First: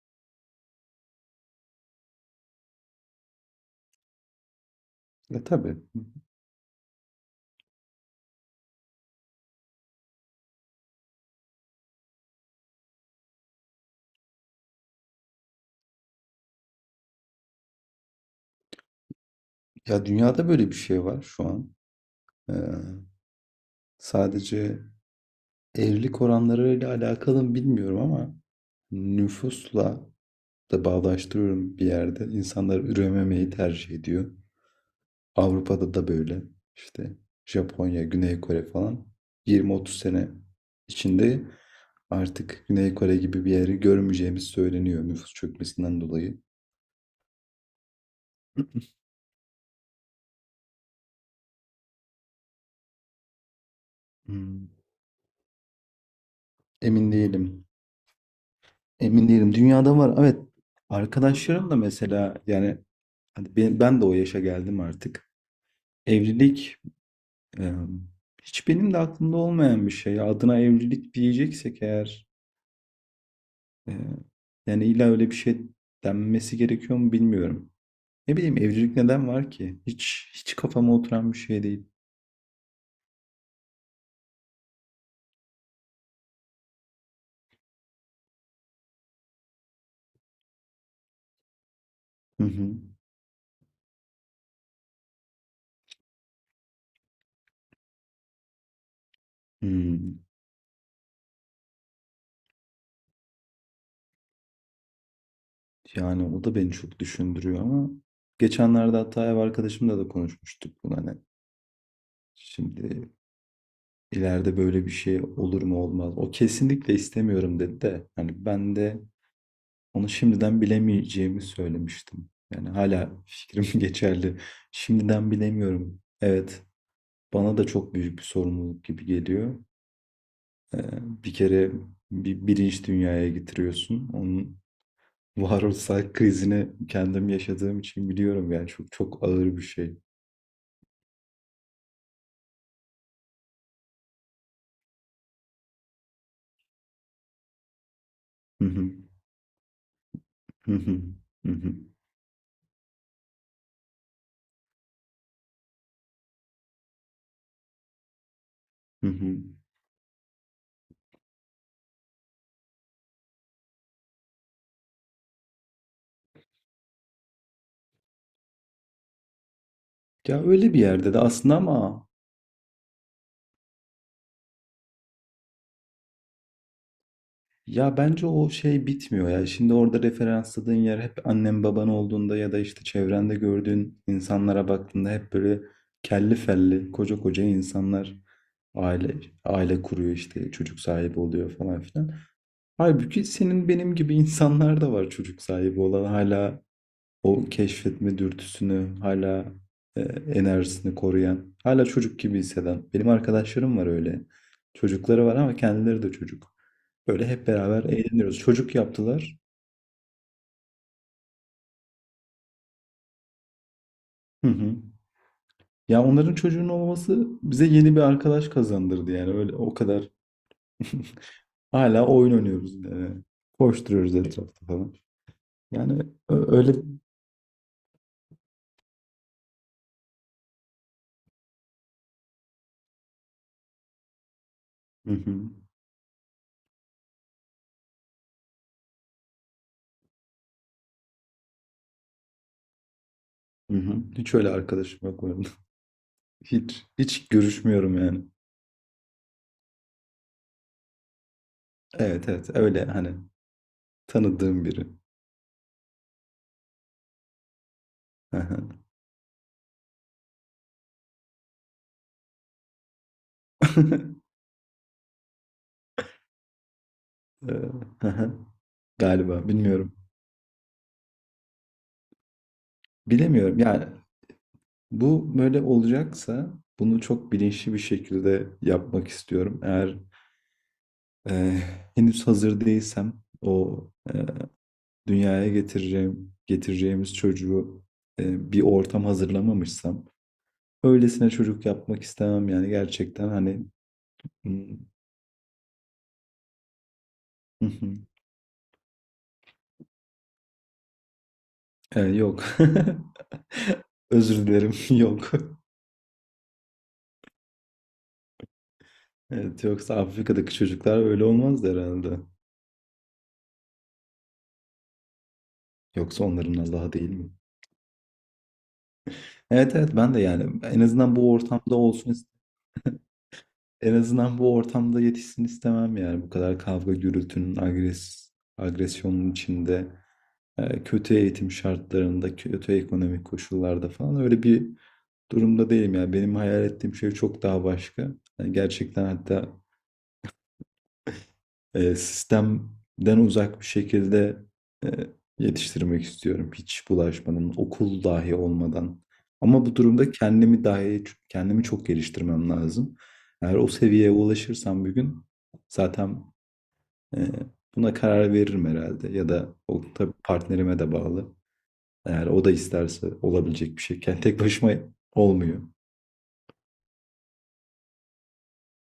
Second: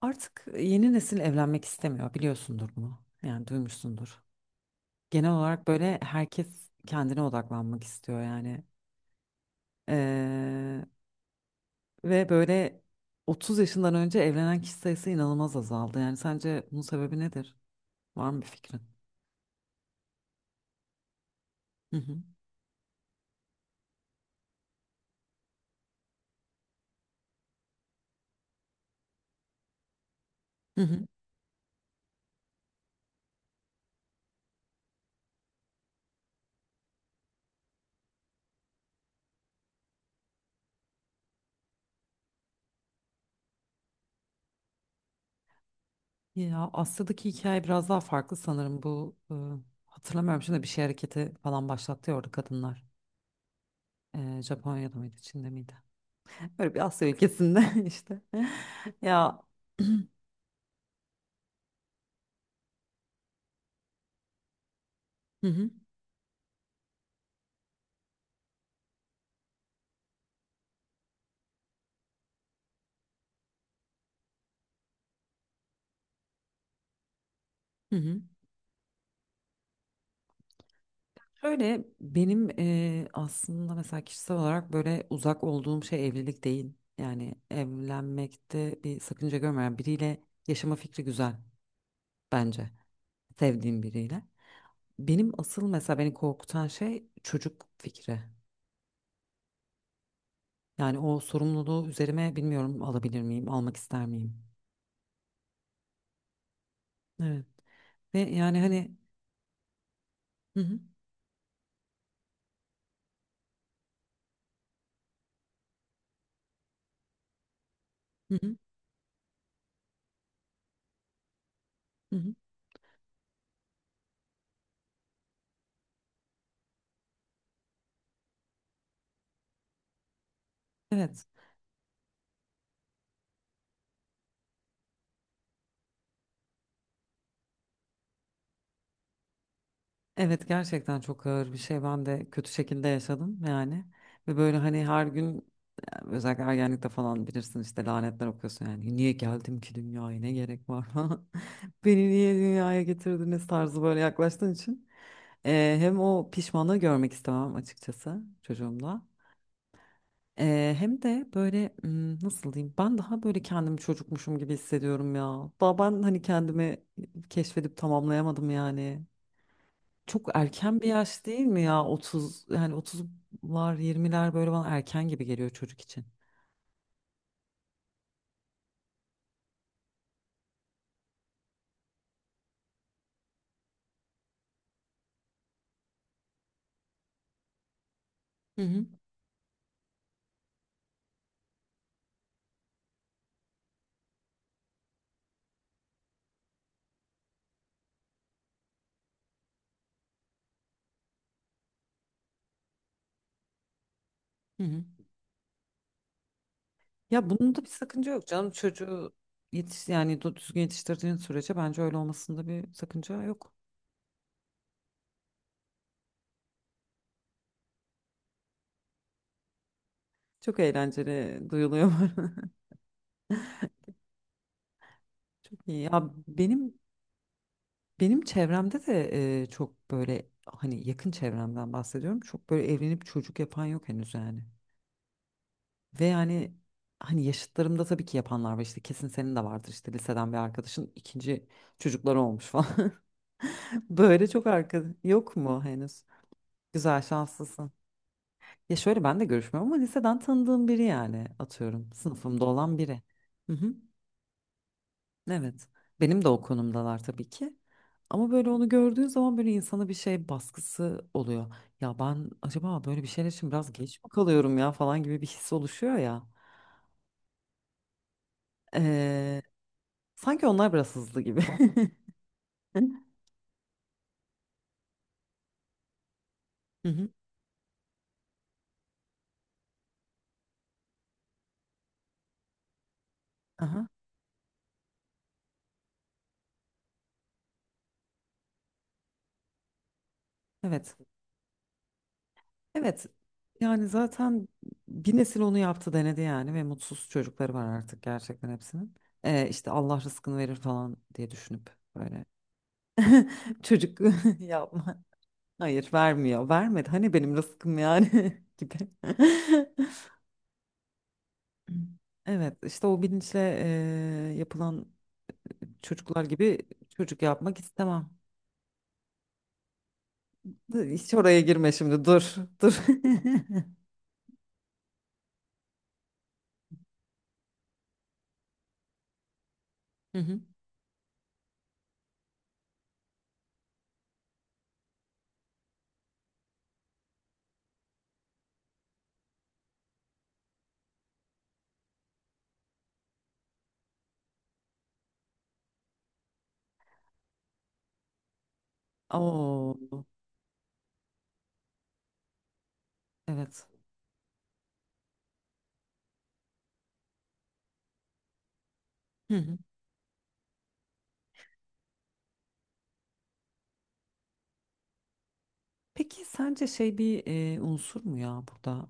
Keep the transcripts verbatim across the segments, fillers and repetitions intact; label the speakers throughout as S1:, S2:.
S1: Artık e, yeni nesil evlenmek istemiyor, biliyorsundur bunu. Yani duymuşsundur. Genel
S2: E
S1: olarak
S2: tabii.
S1: böyle herkes kendine odaklanmak istiyor yani. Ee, ve böyle otuz yaşından önce evlenen kişi sayısı inanılmaz azaldı. Yani sence bunun sebebi nedir? Var mı bir fikrin?
S2: Ya dünyada böyle bir şey var şu an.
S1: Hı hı.
S2: Ee, Sadece evlilik oranlarıyla alakalı mı bilmiyorum ama nüfusla
S1: Hı
S2: da
S1: hı.
S2: bağdaştırıyorum bir yerde. İnsanlar ürememeyi tercih ediyor. Avrupa'da da böyle işte Japonya, Güney Kore falan yirmi otuz sene içinde artık Güney Kore gibi bir yeri görmeyeceğimiz söyleniyor nüfus çökmesinden dolayı.
S1: Ya Asya'daki hikaye biraz daha farklı sanırım. Bu e, hatırlamıyorum şimdi bir şey hareketi falan başlattı ya orada kadınlar. E,
S2: Hmm,
S1: Japonya'da mıydı, Çin'de miydi? Böyle bir Asya
S2: Emin değilim.
S1: ülkesinde işte.
S2: Emin
S1: Ya
S2: değilim. Dünyada var. Evet. Arkadaşlarım da mesela yani hani ben, ben de o yaşa geldim artık.
S1: Hı hı.
S2: Evlilik e, hiç benim de aklımda olmayan bir şey. Adına evlilik diyeceksek eğer e, yani illa öyle bir şey denmesi gerekiyor mu bilmiyorum.
S1: Hı hı.
S2: Ne bileyim evcilik neden var ki? Hiç hiç kafama oturan bir şey
S1: Şöyle
S2: değil.
S1: benim eee, aslında mesela kişisel olarak böyle uzak olduğum şey evlilik değil. Yani evlenmekte bir sakınca görmeyen biriyle yaşama fikri güzel
S2: Hı
S1: bence.
S2: hı.
S1: Sevdiğim biriyle. Benim asıl mesela beni korkutan şey çocuk fikri.
S2: Hmm.
S1: Yani o sorumluluğu üzerime bilmiyorum alabilir miyim, almak ister miyim?
S2: Yani o da beni çok
S1: Evet.
S2: düşündürüyor ama
S1: Ve yani
S2: geçenlerde
S1: hani
S2: hatta ev arkadaşımla da
S1: hı
S2: konuşmuştuk
S1: hı.
S2: bunu hani şimdi ileride böyle bir şey olur mu olmaz. O kesinlikle istemiyorum dedi de
S1: Hı
S2: hani
S1: hı.
S2: ben de onu şimdiden bilemeyeceğimi
S1: Hı
S2: söylemiştim.
S1: hı.
S2: Yani hala fikrim geçerli. Şimdiden bilemiyorum. Evet, bana da çok büyük bir sorumluluk gibi geliyor. Ee,
S1: Evet.
S2: Bir kere bir bilinç dünyaya getiriyorsun. Onun varoluşsal krizini kendim yaşadığım için biliyorum yani çok çok ağır bir şey.
S1: Evet gerçekten çok ağır bir şey. Ben de kötü şekilde yaşadım yani. Ve böyle hani her gün yani özellikle ergenlikte falan bilirsin işte lanetler okuyorsun
S2: Hı hı,
S1: yani. Niye geldim ki dünyaya ne gerek
S2: hı
S1: var
S2: hı,
S1: falan.
S2: hı hı,
S1: Beni niye dünyaya getirdiniz tarzı böyle yaklaştığın için. Ee, hem o pişmanlığı görmek istemem açıkçası çocuğumda.
S2: hı hı.
S1: Ee, hem de böyle hmm, nasıl diyeyim ben daha böyle kendimi çocukmuşum gibi hissediyorum ya. Daha ben hani kendimi keşfedip tamamlayamadım yani. Çok
S2: Ya öyle bir
S1: erken bir
S2: yerde de
S1: yaş değil
S2: aslında
S1: mi ya?
S2: ama
S1: Otuz yani otuzlar yirmiler böyle bana erken gibi geliyor çocuk için.
S2: ya bence o şey bitmiyor ya. Şimdi orada referansladığın yer hep annen baban olduğunda ya da işte çevrende gördüğün insanlara baktığında hep böyle kelli felli koca koca insanlar
S1: Hı hı.
S2: aile aile kuruyor işte çocuk sahibi oluyor falan filan. Halbuki senin benim gibi insanlar da var çocuk sahibi olan hala o keşfetme dürtüsünü, hala e, enerjisini koruyan, hala çocuk gibi hisseden. Benim arkadaşlarım var öyle.
S1: Hı hı.
S2: Çocukları var ama kendileri de çocuk. Böyle
S1: Ya
S2: hep
S1: bunun da bir
S2: beraber
S1: sakınca yok
S2: eğleniyoruz.
S1: canım.
S2: Çocuk
S1: Çocuğu
S2: yaptılar.
S1: yetiş yani du- düzgün yetiştirdiğin sürece bence öyle olmasında bir sakınca yok.
S2: Hı hı. Ya onların çocuğunun olması bize yeni bir arkadaş kazandırdı yani öyle o kadar.
S1: Çok eğlenceli duyuluyor
S2: Hala
S1: bana.
S2: oyun oynuyoruz yani. Koşturuyoruz etrafta falan.
S1: Çok iyi.
S2: Yani
S1: Ya
S2: ö- öyle.
S1: benim benim çevremde de e, çok böyle hani yakın çevremden bahsediyorum. Çok böyle evlenip çocuk yapan yok henüz yani.
S2: Hı hı.
S1: Ve yani hani yaşıtlarımda tabii ki yapanlar var işte kesin senin de vardır işte liseden bir arkadaşın ikinci çocukları olmuş falan.
S2: Hı hı.
S1: Böyle
S2: Hiç
S1: çok
S2: öyle
S1: arka
S2: arkadaşım yok
S1: yok
S2: benim.
S1: mu henüz?
S2: Hiç
S1: Güzel
S2: hiç
S1: şanslısın.
S2: görüşmüyorum yani.
S1: Ya şöyle ben de görüşmüyorum ama liseden tanıdığım biri yani atıyorum
S2: Evet
S1: sınıfımda
S2: evet
S1: olan
S2: öyle
S1: biri.
S2: hani
S1: Hı hı.
S2: tanıdığım biri.
S1: Evet. Benim de o konumdalar tabii ki. Ama
S2: Hı
S1: böyle onu
S2: hı.
S1: gördüğün zaman böyle insana bir şey baskısı oluyor. Ya ben acaba böyle bir şeyler için biraz geç mi kalıyorum ya falan gibi bir his oluşuyor ya.
S2: Eee, hı hı.
S1: Ee,
S2: Galiba bilmiyorum.
S1: Sanki onlar biraz hızlı gibi. Hı
S2: Bilemiyorum yani bu böyle olacaksa bunu
S1: hı.
S2: çok bilinçli bir şekilde yapmak istiyorum. Eğer eee, henüz hazır değilsem o
S1: Aha.
S2: eee, dünyaya getireceğim getireceğimiz çocuğu eee, bir ortam hazırlamamışsam
S1: Evet.
S2: öylesine çocuk yapmak istemem yani
S1: Evet.
S2: gerçekten hani.
S1: Yani zaten
S2: hmm,
S1: bir nesil onu yaptı denedi yani ve mutsuz çocukları var
S2: hı hı.
S1: artık gerçekten hepsinin. Ee, işte Allah rızkını verir falan diye düşünüp
S2: Ee,
S1: böyle
S2: yok.
S1: çocuk
S2: Özür dilerim.
S1: yapma.
S2: Yok.
S1: Hayır vermiyor. Vermedi. Hani benim rızkım yani gibi.
S2: Evet, yoksa Afrika'daki çocuklar öyle olmaz herhalde.
S1: Evet işte o bilinçle eee, yapılan çocuklar
S2: Yoksa onların
S1: gibi
S2: Allah'ı değil
S1: çocuk
S2: mi?
S1: yapmak istemem.
S2: Evet evet ben de yani en
S1: Dur, hiç
S2: azından bu
S1: oraya girme
S2: ortamda
S1: şimdi
S2: olsun ist-
S1: dur dur.
S2: en azından bu ortamda yetişsin istemem yani bu kadar kavga gürültünün agres agresyonun içinde
S1: Hı hı.
S2: e, kötü eğitim şartlarında kötü ekonomik koşullarda falan öyle bir durumda değilim yani benim hayal ettiğim şey çok daha başka. Yani gerçekten hatta e, sistemden uzak bir şekilde e, yetiştirmek istiyorum. Hiç bulaşmadan, okul dahi olmadan. Ama bu
S1: Oo,
S2: durumda kendimi dahi kendimi çok geliştirmem lazım. Eğer
S1: evet.
S2: o seviyeye ulaşırsam bir gün zaten e, buna karar veririm herhalde. Ya
S1: Hı
S2: da
S1: hı.
S2: o tabii partnerime de bağlı. Eğer o da isterse olabilecek bir şey. Yani tek başıma olmuyor.
S1: Peki sence şey bir e, unsur mu ya burada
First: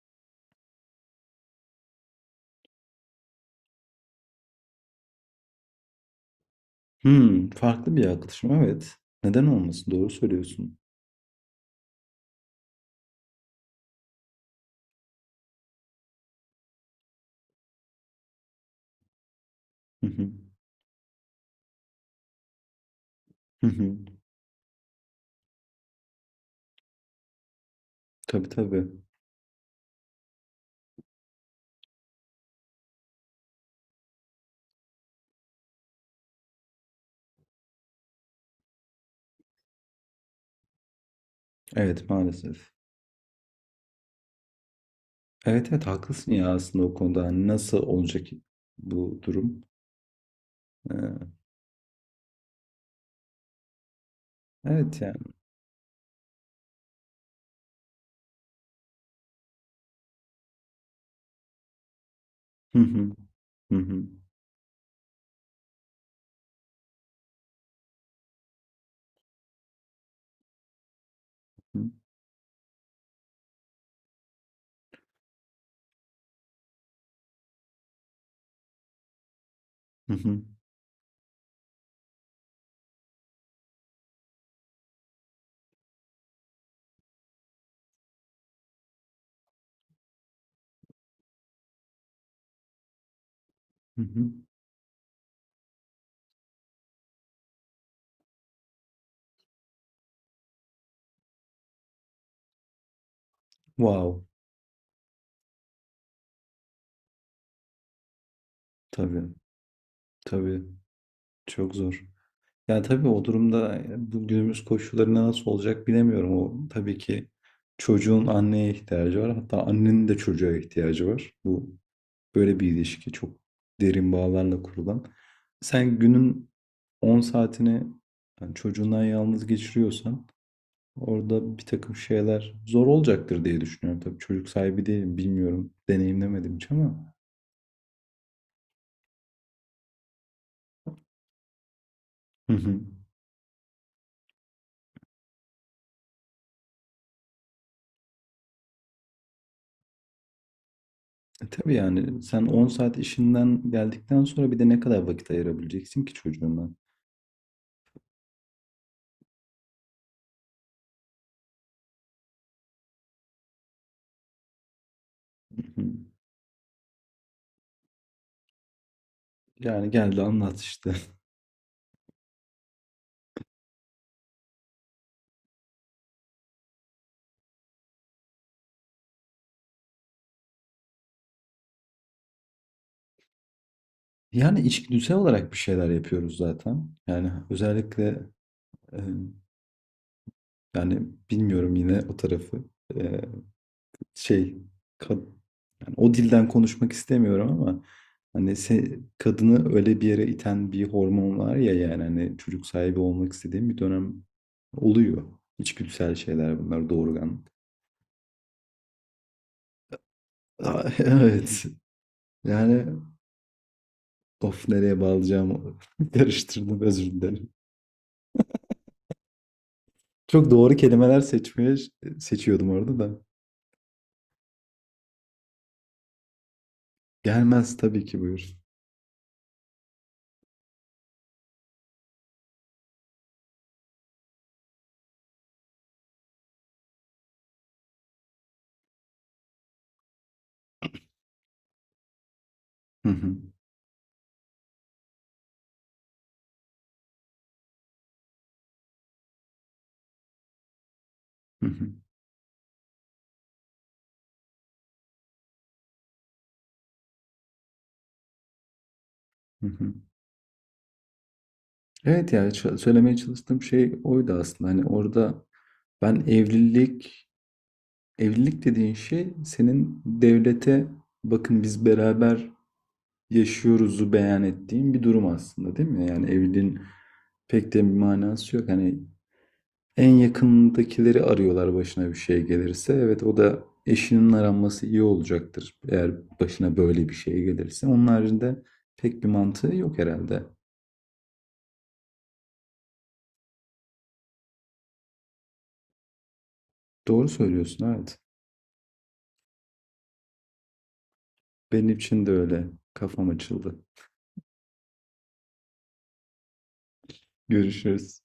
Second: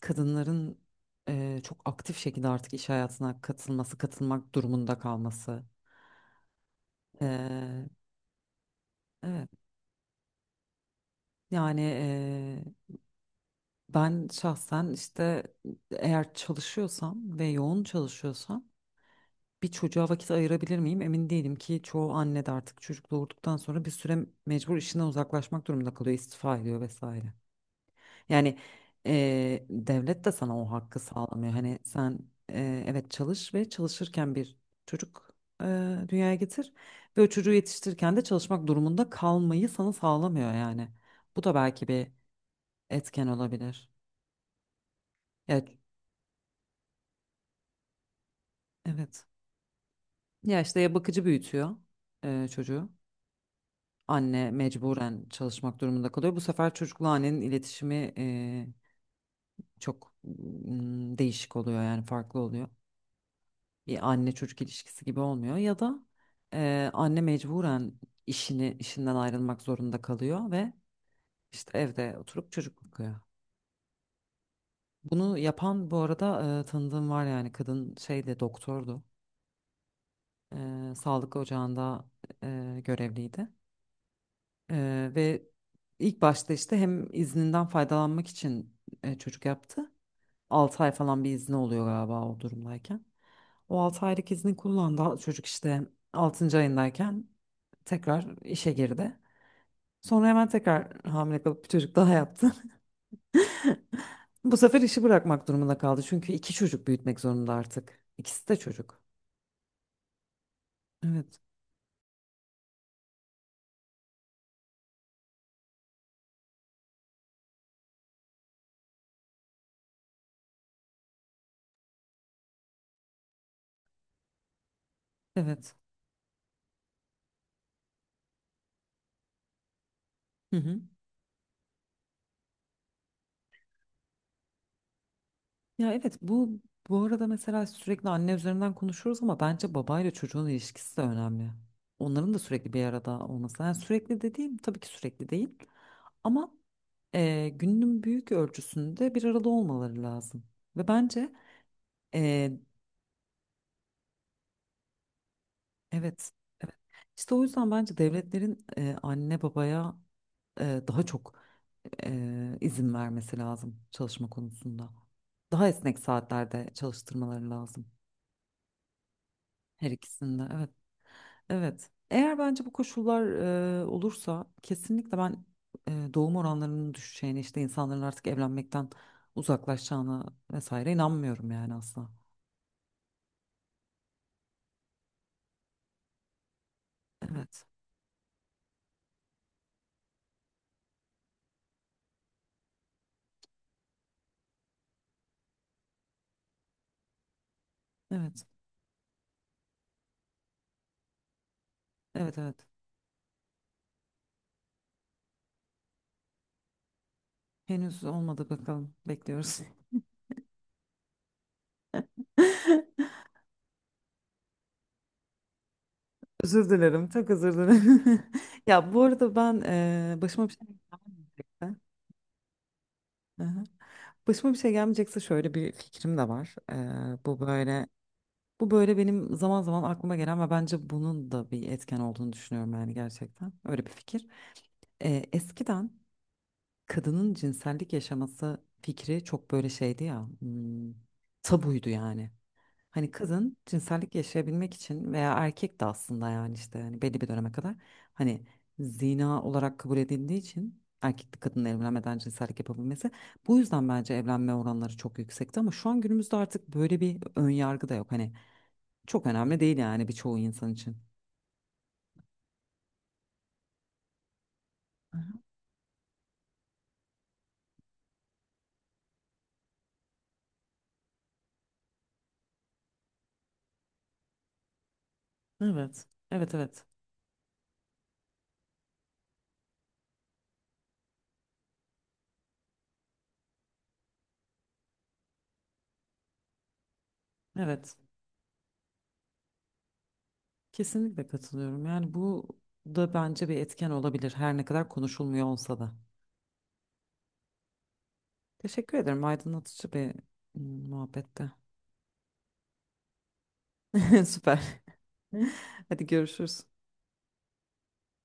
S1: e, kadınların e, çok aktif şekilde artık iş hayatına katılması, katılmak durumunda kalması? E,
S2: Hmm, farklı bir yaklaşım evet. Neden
S1: evet.
S2: olmasın? Doğru söylüyorsun.
S1: Yani e, ben şahsen işte eğer çalışıyorsam ve yoğun çalışıyorsam bir
S2: Hı
S1: çocuğa
S2: hı.
S1: vakit ayırabilir miyim? Emin değilim ki çoğu anne de artık çocuk doğurduktan
S2: Hı
S1: sonra bir
S2: hı.
S1: süre mecbur işinden uzaklaşmak durumunda kalıyor, istifa ediyor vesaire.
S2: Tabii
S1: Yani
S2: tabii.
S1: e, devlet de sana o hakkı sağlamıyor. Hani sen e, evet çalış ve çalışırken bir çocuk e, dünyaya getir ve o çocuğu yetiştirirken de çalışmak durumunda kalmayı sana sağlamıyor yani. Bu da belki bir
S2: Evet maalesef.
S1: etken olabilir. Ya,
S2: Evet evet haklısın ya aslında o konuda. Hani nasıl olacak bu
S1: evet.
S2: durum?
S1: Ya işte ya bakıcı
S2: Ee,
S1: büyütüyor e, çocuğu. Anne
S2: evet yani.
S1: mecburen çalışmak durumunda kalıyor. Bu sefer çocukla annenin iletişimi e, çok mm, değişik oluyor yani farklı oluyor.
S2: Hı hı. Hı hı.
S1: Bir anne çocuk ilişkisi gibi olmuyor ya da eee, anne mecburen işini işinden ayrılmak zorunda kalıyor ve işte evde oturup çocuk bakıyor. Bunu yapan bu arada eee, tanıdığım var yani kadın şeyde doktordu.
S2: Hı hı.
S1: Eee, sağlık ocağında eee, görevliydi. Eee, ve ilk başta işte hem izninden faydalanmak için eee, çocuk yaptı. altı ay falan bir izni oluyor galiba o durumdayken. O
S2: Hı
S1: altı aylık
S2: hı.
S1: izni kullandı. Çocuk işte altıncı ayındayken tekrar işe girdi. Sonra hemen tekrar hamile kalıp bir çocuk daha yaptı.
S2: Wow.
S1: Bu sefer işi bırakmak durumunda kaldı. Çünkü iki çocuk büyütmek zorunda artık. İkisi de çocuk.
S2: Tabii. Tabii.
S1: Evet,
S2: Çok zor. Yani tabii o durumda bu günümüz koşullarında nasıl olacak bilemiyorum. O tabii ki çocuğun anneye ihtiyacı var. Hatta annenin de çocuğa ihtiyacı var. Bu böyle bir ilişki çok derin bağlarla kurulan.
S1: evet.
S2: Sen günün on saatini yani çocuğundan yalnız geçiriyorsan
S1: Hı hı.
S2: orada bir takım şeyler zor olacaktır diye düşünüyorum. Tabii çocuk sahibi değilim, bilmiyorum.
S1: Ya evet bu
S2: Deneyimlemedim hiç
S1: bu
S2: ama.
S1: arada mesela sürekli anne üzerinden konuşuyoruz ama bence babayla çocuğun ilişkisi de önemli. Onların da
S2: Hı
S1: sürekli
S2: hı.
S1: bir arada olması. Yani sürekli dediğim tabii ki sürekli değil. Ama e, günün büyük ölçüsünde bir arada olmaları lazım. Ve bence
S2: E tabii yani sen
S1: e,
S2: on saat işinden geldikten sonra bir de ne kadar vakit ayırabileceksin ki
S1: evet,
S2: çocuğuna?
S1: evet. İşte o yüzden bence devletlerin e, anne babaya e, daha çok e, izin vermesi lazım çalışma konusunda. Daha
S2: Hı hı.
S1: esnek saatlerde çalıştırmaları lazım her
S2: Yani geldi
S1: ikisinde.
S2: anlat
S1: Evet,
S2: işte.
S1: evet. Eğer bence bu koşullar e, olursa kesinlikle ben e, doğum oranlarının düşeceğine, işte insanların artık evlenmekten uzaklaşacağına vesaire inanmıyorum yani asla.
S2: Yani içgüdüsel olarak bir şeyler yapıyoruz zaten. Yani
S1: Evet.
S2: özellikle e, yani bilmiyorum yine o tarafı. E, şey kad- O dilden konuşmak istemiyorum ama
S1: Evet.
S2: hani se- kadını öyle bir yere iten bir hormon var ya yani
S1: Evet
S2: hani
S1: evet.
S2: çocuk sahibi olmak istediğim bir dönem oluyor. İçgüdüsel şeyler bunlar doğurgan.
S1: Henüz olmadı bakalım. Bekliyoruz.
S2: Aa, evet. Yani of nereye bağlayacağımı
S1: Özür
S2: karıştırdım özür
S1: dilerim. Çok
S2: dilerim.
S1: özür dilerim. Ya bu arada ben eee, başıma
S2: Çok
S1: bir şey
S2: doğru kelimeler seçmeye
S1: gelmeyecekse.
S2: seçiyordum orada da.
S1: Hı hı. Başıma bir şey gelmeyecekse şöyle bir fikrim de var. Eee, bu
S2: Gelmez
S1: böyle
S2: tabii ki buyur.
S1: bu böyle benim zaman zaman aklıma gelen ve bence bunun da bir etken olduğunu düşünüyorum yani gerçekten. Öyle bir fikir. Eee, eskiden kadının cinsellik yaşaması fikri çok böyle şeydi ya. Hmm, tabuydu yani.
S2: Hı
S1: Hani
S2: hı,
S1: kızın cinsellik yaşayabilmek için veya erkek de aslında yani işte hani belli bir döneme kadar hani zina olarak kabul edildiği için erkekli
S2: hı
S1: kadınla
S2: hı,
S1: evlenmeden cinsellik yapabilmesi bu yüzden bence evlenme oranları çok yüksekti ama şu an günümüzde artık böyle bir ön yargı da yok hani çok önemli
S2: hı
S1: değil
S2: hı.
S1: yani birçoğu insan için.
S2: Evet yani ç- söylemeye çalıştığım şey oydu aslında. Hani
S1: Aha.
S2: orada ben evlilik evlilik dediğin şey senin devlete bakın biz beraber yaşıyoruzu beyan ettiğin bir durum aslında değil
S1: Evet.
S2: mi? Yani
S1: Evet
S2: evliliğin
S1: evet.
S2: pek de bir manası yok. Hani en yakındakileri arıyorlar başına bir şey gelirse. Evet o da eşinin aranması iyi olacaktır. Eğer başına böyle bir şey gelirse.
S1: Evet.
S2: Onun haricinde pek bir mantığı yok herhalde.
S1: Kesinlikle katılıyorum. Yani bu da bence bir etken olabilir her ne kadar konuşulmuyor olsa da.
S2: Doğru söylüyorsun evet.
S1: Teşekkür ederim. Aydınlatıcı bir mm, muhabbette.
S2: Benim için de öyle. Kafam açıldı.
S1: Süper. Hadi görüşürüz.
S2: Görüşürüz.